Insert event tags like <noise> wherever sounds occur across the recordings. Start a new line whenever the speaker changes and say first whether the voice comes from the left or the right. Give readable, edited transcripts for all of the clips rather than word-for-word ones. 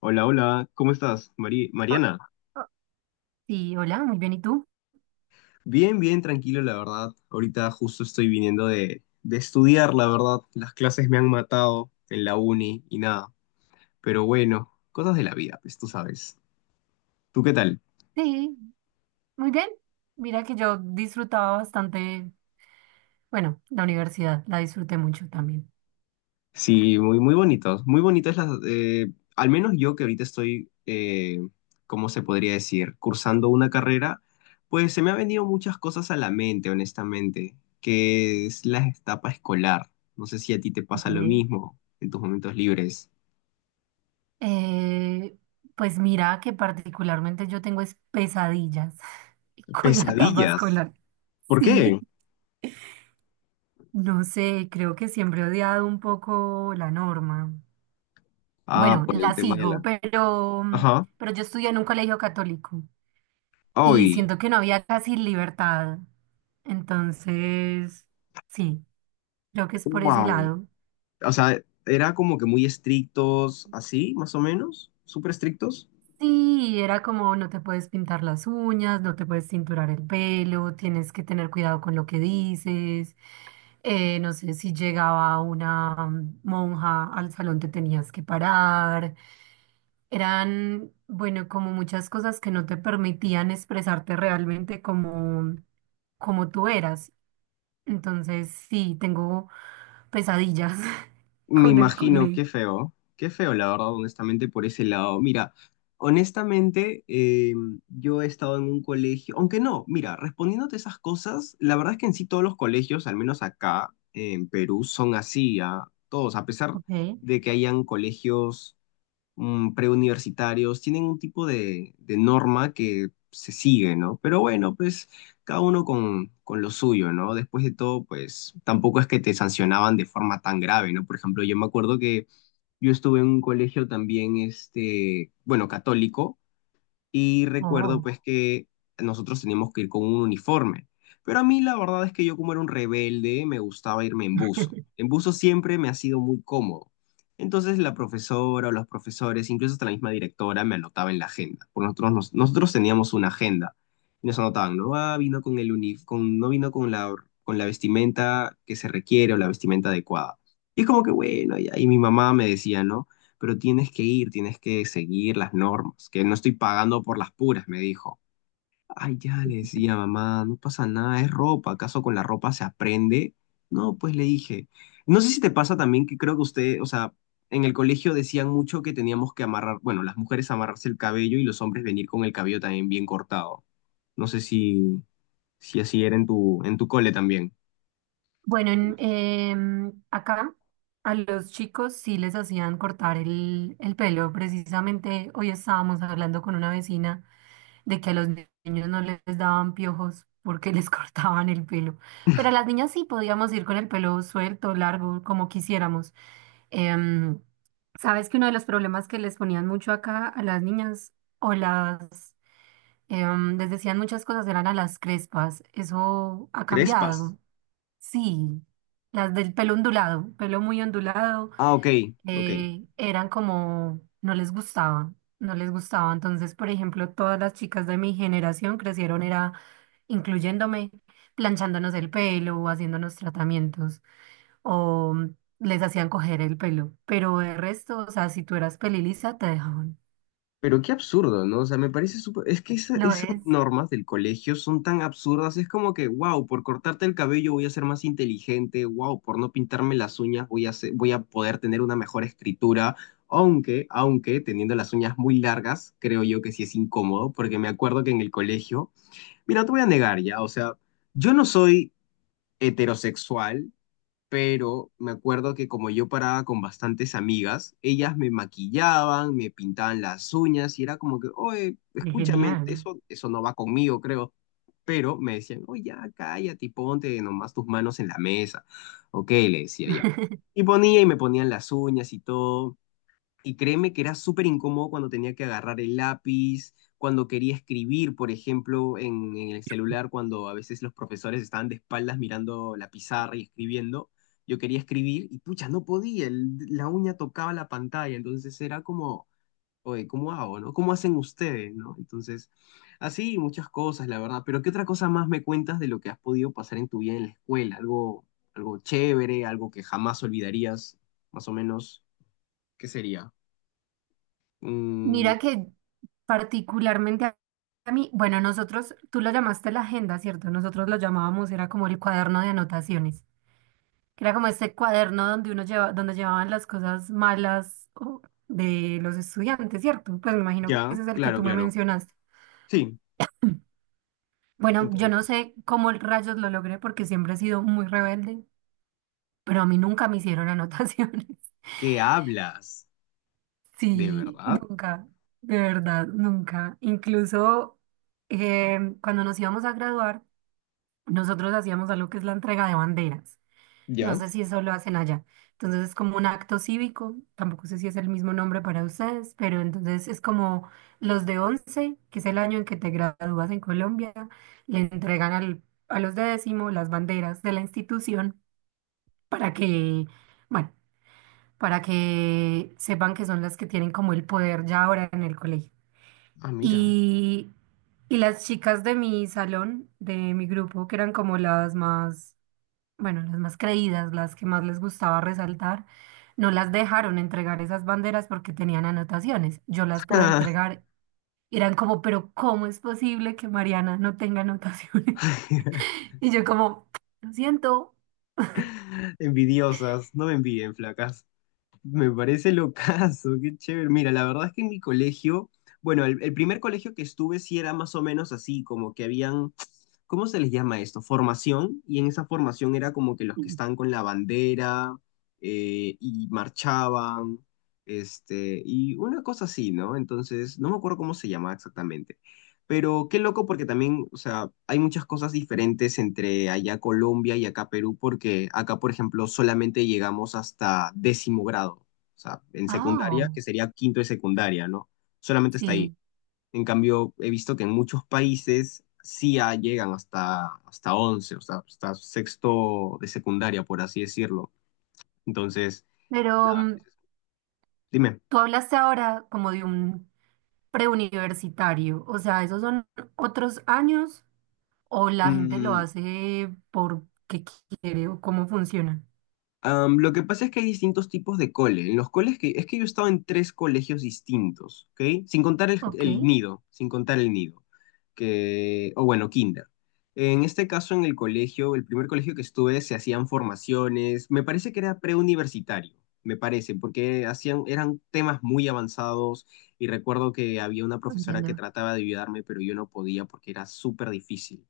left: Hola, hola, ¿cómo estás,
right: Oh,
left: Mariana?
right: oh, sí, hola, muy bien. ¿Y tú?
left: Bien, bien, tranquilo, la verdad. Ahorita justo estoy viniendo de estudiar, la verdad. Las clases me han matado en la uni y nada. Pero bueno, cosas de la vida, pues tú sabes. ¿Tú qué tal?
right: Sí, muy bien. Mira que yo disfrutaba bastante, bueno, la universidad, la disfruté mucho también.
left: Sí, muy, muy bonitos, muy bonitas las, al menos yo que ahorita estoy, ¿cómo se podría decir? Cursando una carrera, pues se me han venido muchas cosas a la mente, honestamente, que es la etapa escolar. No sé si a ti te pasa lo
right: Ok.
left: mismo en tus momentos libres.
right: Eh, pues mira que particularmente yo tengo es pesadillas <laughs> con la etapa
left: Pesadillas.
right: escolar.
left: ¿Por
right: Sí,
left: qué?
right: no sé, creo que siempre he odiado un poco la norma.
left: Ah,
right: Bueno,
left: por el
right: la
left: tema de
right: sigo,
left: la...
right: pero,
left: Ajá.
right: pero yo estudié en un colegio católico. Y
left: Hoy.
right: siento que no había casi libertad. Entonces, sí, creo que es por ese
left: Wow.
right: lado.
left: O sea, era como que muy estrictos, así, más o menos, súper estrictos.
right: Sí, era como no te puedes pintar las uñas, no te puedes cinturar el pelo, tienes que tener cuidado con lo que dices. No sé si llegaba una monja al salón, te tenías que parar. Eran, bueno, como muchas cosas que no te permitían expresarte realmente como tú eras. Entonces, sí, tengo pesadillas <laughs>
left: Me
right: con el
left: imagino,
right: colegio.
left: qué feo, la verdad, honestamente, por ese lado. Mira, honestamente, yo he estado en un colegio, aunque no, mira, respondiéndote esas cosas, la verdad es que en sí todos los colegios, al menos acá en Perú, son así, a todos, a pesar
right: Ok.
left: de que hayan colegios preuniversitarios, tienen un tipo de norma que se sigue, ¿no? Pero bueno, pues cada uno con lo suyo, ¿no? Después de todo, pues tampoco es que te sancionaban de forma tan grave, ¿no? Por ejemplo, yo me acuerdo que yo estuve en un colegio también, este, bueno, católico, y recuerdo
right: Oh.
left: pues que nosotros teníamos que ir con un uniforme. Pero a mí la verdad es que yo como era un rebelde me gustaba irme en buzo.
right: <laughs>
left: En buzo siempre me ha sido muy cómodo. Entonces la profesora o los profesores, incluso hasta la misma directora, me anotaba en la agenda. Por nosotros, nosotros teníamos una agenda y nos anotaban, no ah, vino con el no vino con la vestimenta que se requiere o la vestimenta adecuada. Y es como que bueno, y ahí mi mamá me decía, ¿no? Pero tienes que ir, tienes que seguir las normas, que no estoy pagando por las puras, me dijo. Ay, ya le decía, mamá, no pasa nada, es ropa, ¿acaso con la ropa se aprende? No, pues le dije. No sé si te pasa también que creo que usted, o sea, en el colegio decían mucho que teníamos que amarrar, bueno, las mujeres amarrarse el cabello y los hombres venir con el cabello también bien cortado. No sé si, si así era en tu cole también.
right: Bueno, acá a los chicos sí les hacían cortar el pelo. Precisamente hoy estábamos hablando con una vecina de que a los niños no les daban piojos porque les <laughs> cortaban el pelo. Pero a las niñas sí podíamos ir con el pelo suelto, largo, como quisiéramos. Em, Sabes que uno de los problemas que les ponían mucho acá a las niñas o las, les decían muchas cosas, eran a las crespas. Eso ha
left: Crespas.
right: cambiado. Sí, las del pelo ondulado, pelo muy ondulado,
left: Ah, ok, ok.
right: eran como, no les gustaba, no les gustaba. Entonces, por ejemplo, todas las chicas de mi generación crecieron, era incluyéndome, planchándonos el pelo, o haciéndonos tratamientos, o les hacían coger el pelo. Pero el resto, o sea, si tú eras pelilisa, te dejaban.
left: Pero qué absurdo, ¿no? O sea, me parece súper... Es que
right: Lo
left: esas normas del colegio son tan absurdas. Es como que, wow, por cortarte el cabello voy a ser más inteligente. Wow, por no pintarme las uñas voy a voy a poder tener una mejor escritura. Aunque, aunque, teniendo las uñas muy largas, creo yo que sí es incómodo, porque me acuerdo que en el colegio... Mira, no te voy a negar ya, o sea, yo no soy heterosexual, pero me acuerdo que como yo paraba con bastantes amigas, ellas me maquillaban, me pintaban las uñas y era como que, oye,
right: es
left: escúchame,
right: genial.
left: eso no va conmigo, creo. Pero me decían, oye, ya, cállate y ponte nomás tus manos en la mesa. Ok, le decía ya.
right: <laughs>
left: Y ponía y me ponían las uñas y todo. Y créeme que era súper incómodo cuando tenía que agarrar el lápiz, cuando quería escribir, por ejemplo, en el celular, cuando a veces los profesores estaban de espaldas mirando la pizarra y escribiendo. Yo quería escribir y pucha, no podía, la uña tocaba la pantalla, entonces era como, oye, ¿cómo hago, no? ¿Cómo hacen ustedes, no? Entonces, así muchas cosas, la verdad. Pero ¿qué otra cosa más me cuentas de lo que has podido pasar en tu vida en la escuela? Algo, algo chévere, algo que jamás olvidarías, más o menos, ¿qué sería? Mm,
right: Mira que particularmente a mí, bueno, nosotros, tú lo llamaste la agenda, ¿cierto? Nosotros lo llamábamos, era como el cuaderno de anotaciones, que era como ese cuaderno donde uno lleva, donde llevaban las cosas malas o, de los estudiantes, ¿cierto? Pues me imagino que
left: ya,
right: ese es el que
left: claro,
right: tú me
left: claro.
right: mencionaste.
left: Sí,
right: Bueno, yo
left: entonces,
right: no sé cómo rayos lo logré porque siempre he sido muy rebelde, pero a mí nunca me hicieron anotaciones. <laughs>
left: ¿qué hablas? ¿De
right: Sí,
left: verdad?
right: nunca, de verdad, nunca. Incluso cuando nos íbamos a graduar, nosotros hacíamos algo que es la entrega de banderas. No
left: Ya.
right: sé si eso lo hacen allá. Entonces es como un acto cívico. Tampoco sé si es el mismo nombre para ustedes, pero entonces es como los de 11, que es el año en que te gradúas en Colombia, le entregan a los de décimo las banderas de la institución para que, bueno, para que sepan que son las que tienen como el poder ya ahora en el colegio.
left: Ah, mira.
right: Y, y las chicas de mi salón, de mi grupo, que eran como las más bueno, las más creídas, las que más les gustaba resaltar, no las dejaron entregar esas banderas porque tenían anotaciones. Yo las pude entregar. Y eran como, pero ¿cómo es posible que Mariana no tenga anotaciones? <laughs>
left: <laughs>
right: Y yo como, lo siento.
left: Envidiosas, no me envidien, flacas. Me parece locazo, qué chévere. Mira, la verdad es que en mi colegio, bueno, el primer colegio que estuve sí era más o menos así, como que habían, ¿cómo se les llama esto? Formación, y en esa formación era como que los que están con la bandera y marchaban, este, y una cosa así, ¿no? Entonces, no me acuerdo cómo se llamaba exactamente. Pero qué loco porque también, o sea, hay muchas cosas diferentes entre allá Colombia y acá Perú, porque acá, por ejemplo, solamente llegamos hasta décimo grado, o sea, en secundaria,
right: Ah,
left: que sería quinto de secundaria, ¿no? Solamente está ahí.
right: sí,
left: En cambio, he visto que en muchos países sí ah, llegan hasta, hasta once, o sea, hasta sexto de secundaria, por así decirlo. Entonces,
right: pero
left: nada, pues, dime.
right: tú hablaste ahora como de un preuniversitario, o sea, ¿esos son otros años o la gente lo
left: Mm,
right: hace porque quiere o cómo funciona?
left: am, lo que pasa es que hay distintos tipos de cole. En los coles que, es que yo he estado en tres colegios distintos, ¿ok? Sin contar el,
right: Ok,
left: el nido, sin contar el nido, que, o bueno, kinder. En este caso, en el colegio, el primer colegio que estuve, se hacían formaciones, me parece que era preuniversitario, me parece, porque hacían, eran temas muy avanzados y recuerdo que había una profesora que
right: entiendo.
left: trataba de ayudarme, pero yo no podía porque era súper difícil.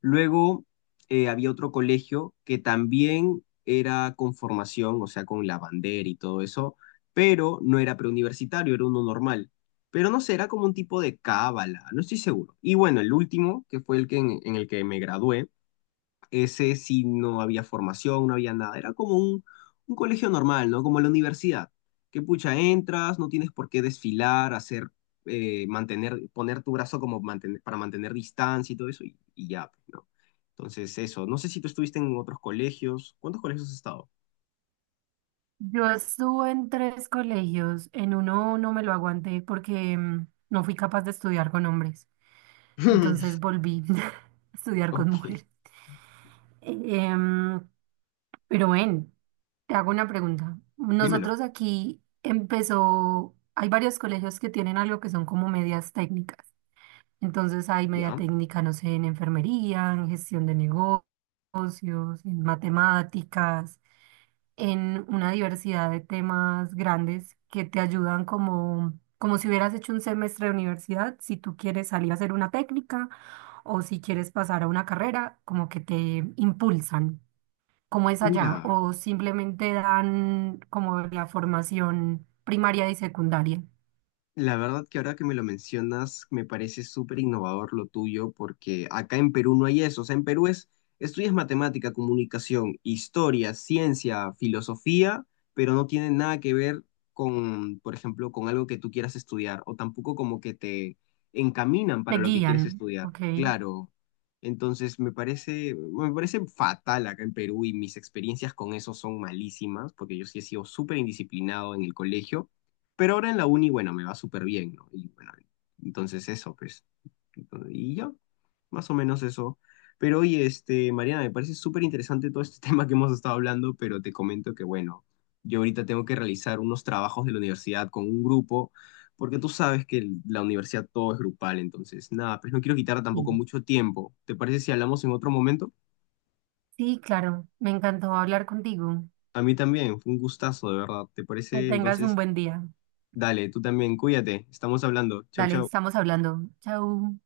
left: Luego había otro colegio que también era con formación, o sea, con la bandera y todo eso, pero no era preuniversitario, era uno normal. Pero no sé, era como un tipo de cábala, no estoy seguro. Y bueno, el último, que fue el que en el que me gradué, ese sí no había formación, no había nada. Era como un colegio normal, ¿no? Como la universidad. Que pucha, entras, no tienes por qué desfilar, hacer, mantener, poner tu brazo como para mantener distancia y todo eso, y ya, pues, ¿no? Entonces, eso. No sé si tú estuviste en otros colegios. ¿Cuántos colegios has estado?
right: Yo estuve en tres colegios, en uno no me lo aguanté porque no fui capaz de estudiar con hombres, entonces
left: <laughs>
right: volví <laughs> a estudiar con
left: Ok,
right: mujeres. Em, pero ven, te hago una pregunta.
left: dímelo.
right: Nosotros aquí empezó, hay varios colegios que tienen algo que son como medias técnicas. Entonces hay media
left: ¿Ya?
right: técnica, no sé, en enfermería, en gestión de negocios, en matemáticas. En una diversidad de temas grandes que te ayudan como si hubieras hecho un semestre de universidad, si tú quieres salir a hacer una técnica o si quieres pasar a una carrera, como que te impulsan, como es allá,
left: Mira.
right: o simplemente dan como la formación primaria y secundaria,
left: La verdad que ahora que me lo mencionas, me parece súper innovador lo tuyo, porque acá en Perú no hay eso. O sea, en Perú es, estudias matemática, comunicación, historia, ciencia, filosofía, pero no tiene nada que ver con, por ejemplo, con algo que tú quieras estudiar, o tampoco como que te encaminan para
right: te
left: lo que quieres
right: guían,
left: estudiar.
right: ¿ok?
left: Claro. Entonces, me parece fatal acá en Perú y mis experiencias con eso son malísimas, porque yo sí he sido súper indisciplinado en el colegio pero ahora en la uni, bueno, me va súper bien, ¿no? Y bueno, entonces eso, pues. Entonces, y ya, más o menos eso. Pero oye, este, Mariana, me parece súper interesante todo este <laughs> tema que hemos estado hablando, pero te comento que, bueno, yo ahorita tengo que realizar unos trabajos de la universidad con un grupo, porque tú sabes que la universidad todo es grupal, entonces, nada, pues no quiero quitar tampoco
right: Sí.
left: mucho tiempo. ¿Te parece si hablamos en otro momento?
right: Sí, claro, me encantó hablar contigo.
left: A mí también, fue un gustazo, de verdad. ¿Te
right: Que
left: parece?
right: tengas un
left: Entonces,
right: buen día.
left: dale, tú también, cuídate, estamos hablando. Chau,
right: Dale,
left: chau.
right: estamos hablando. Chau.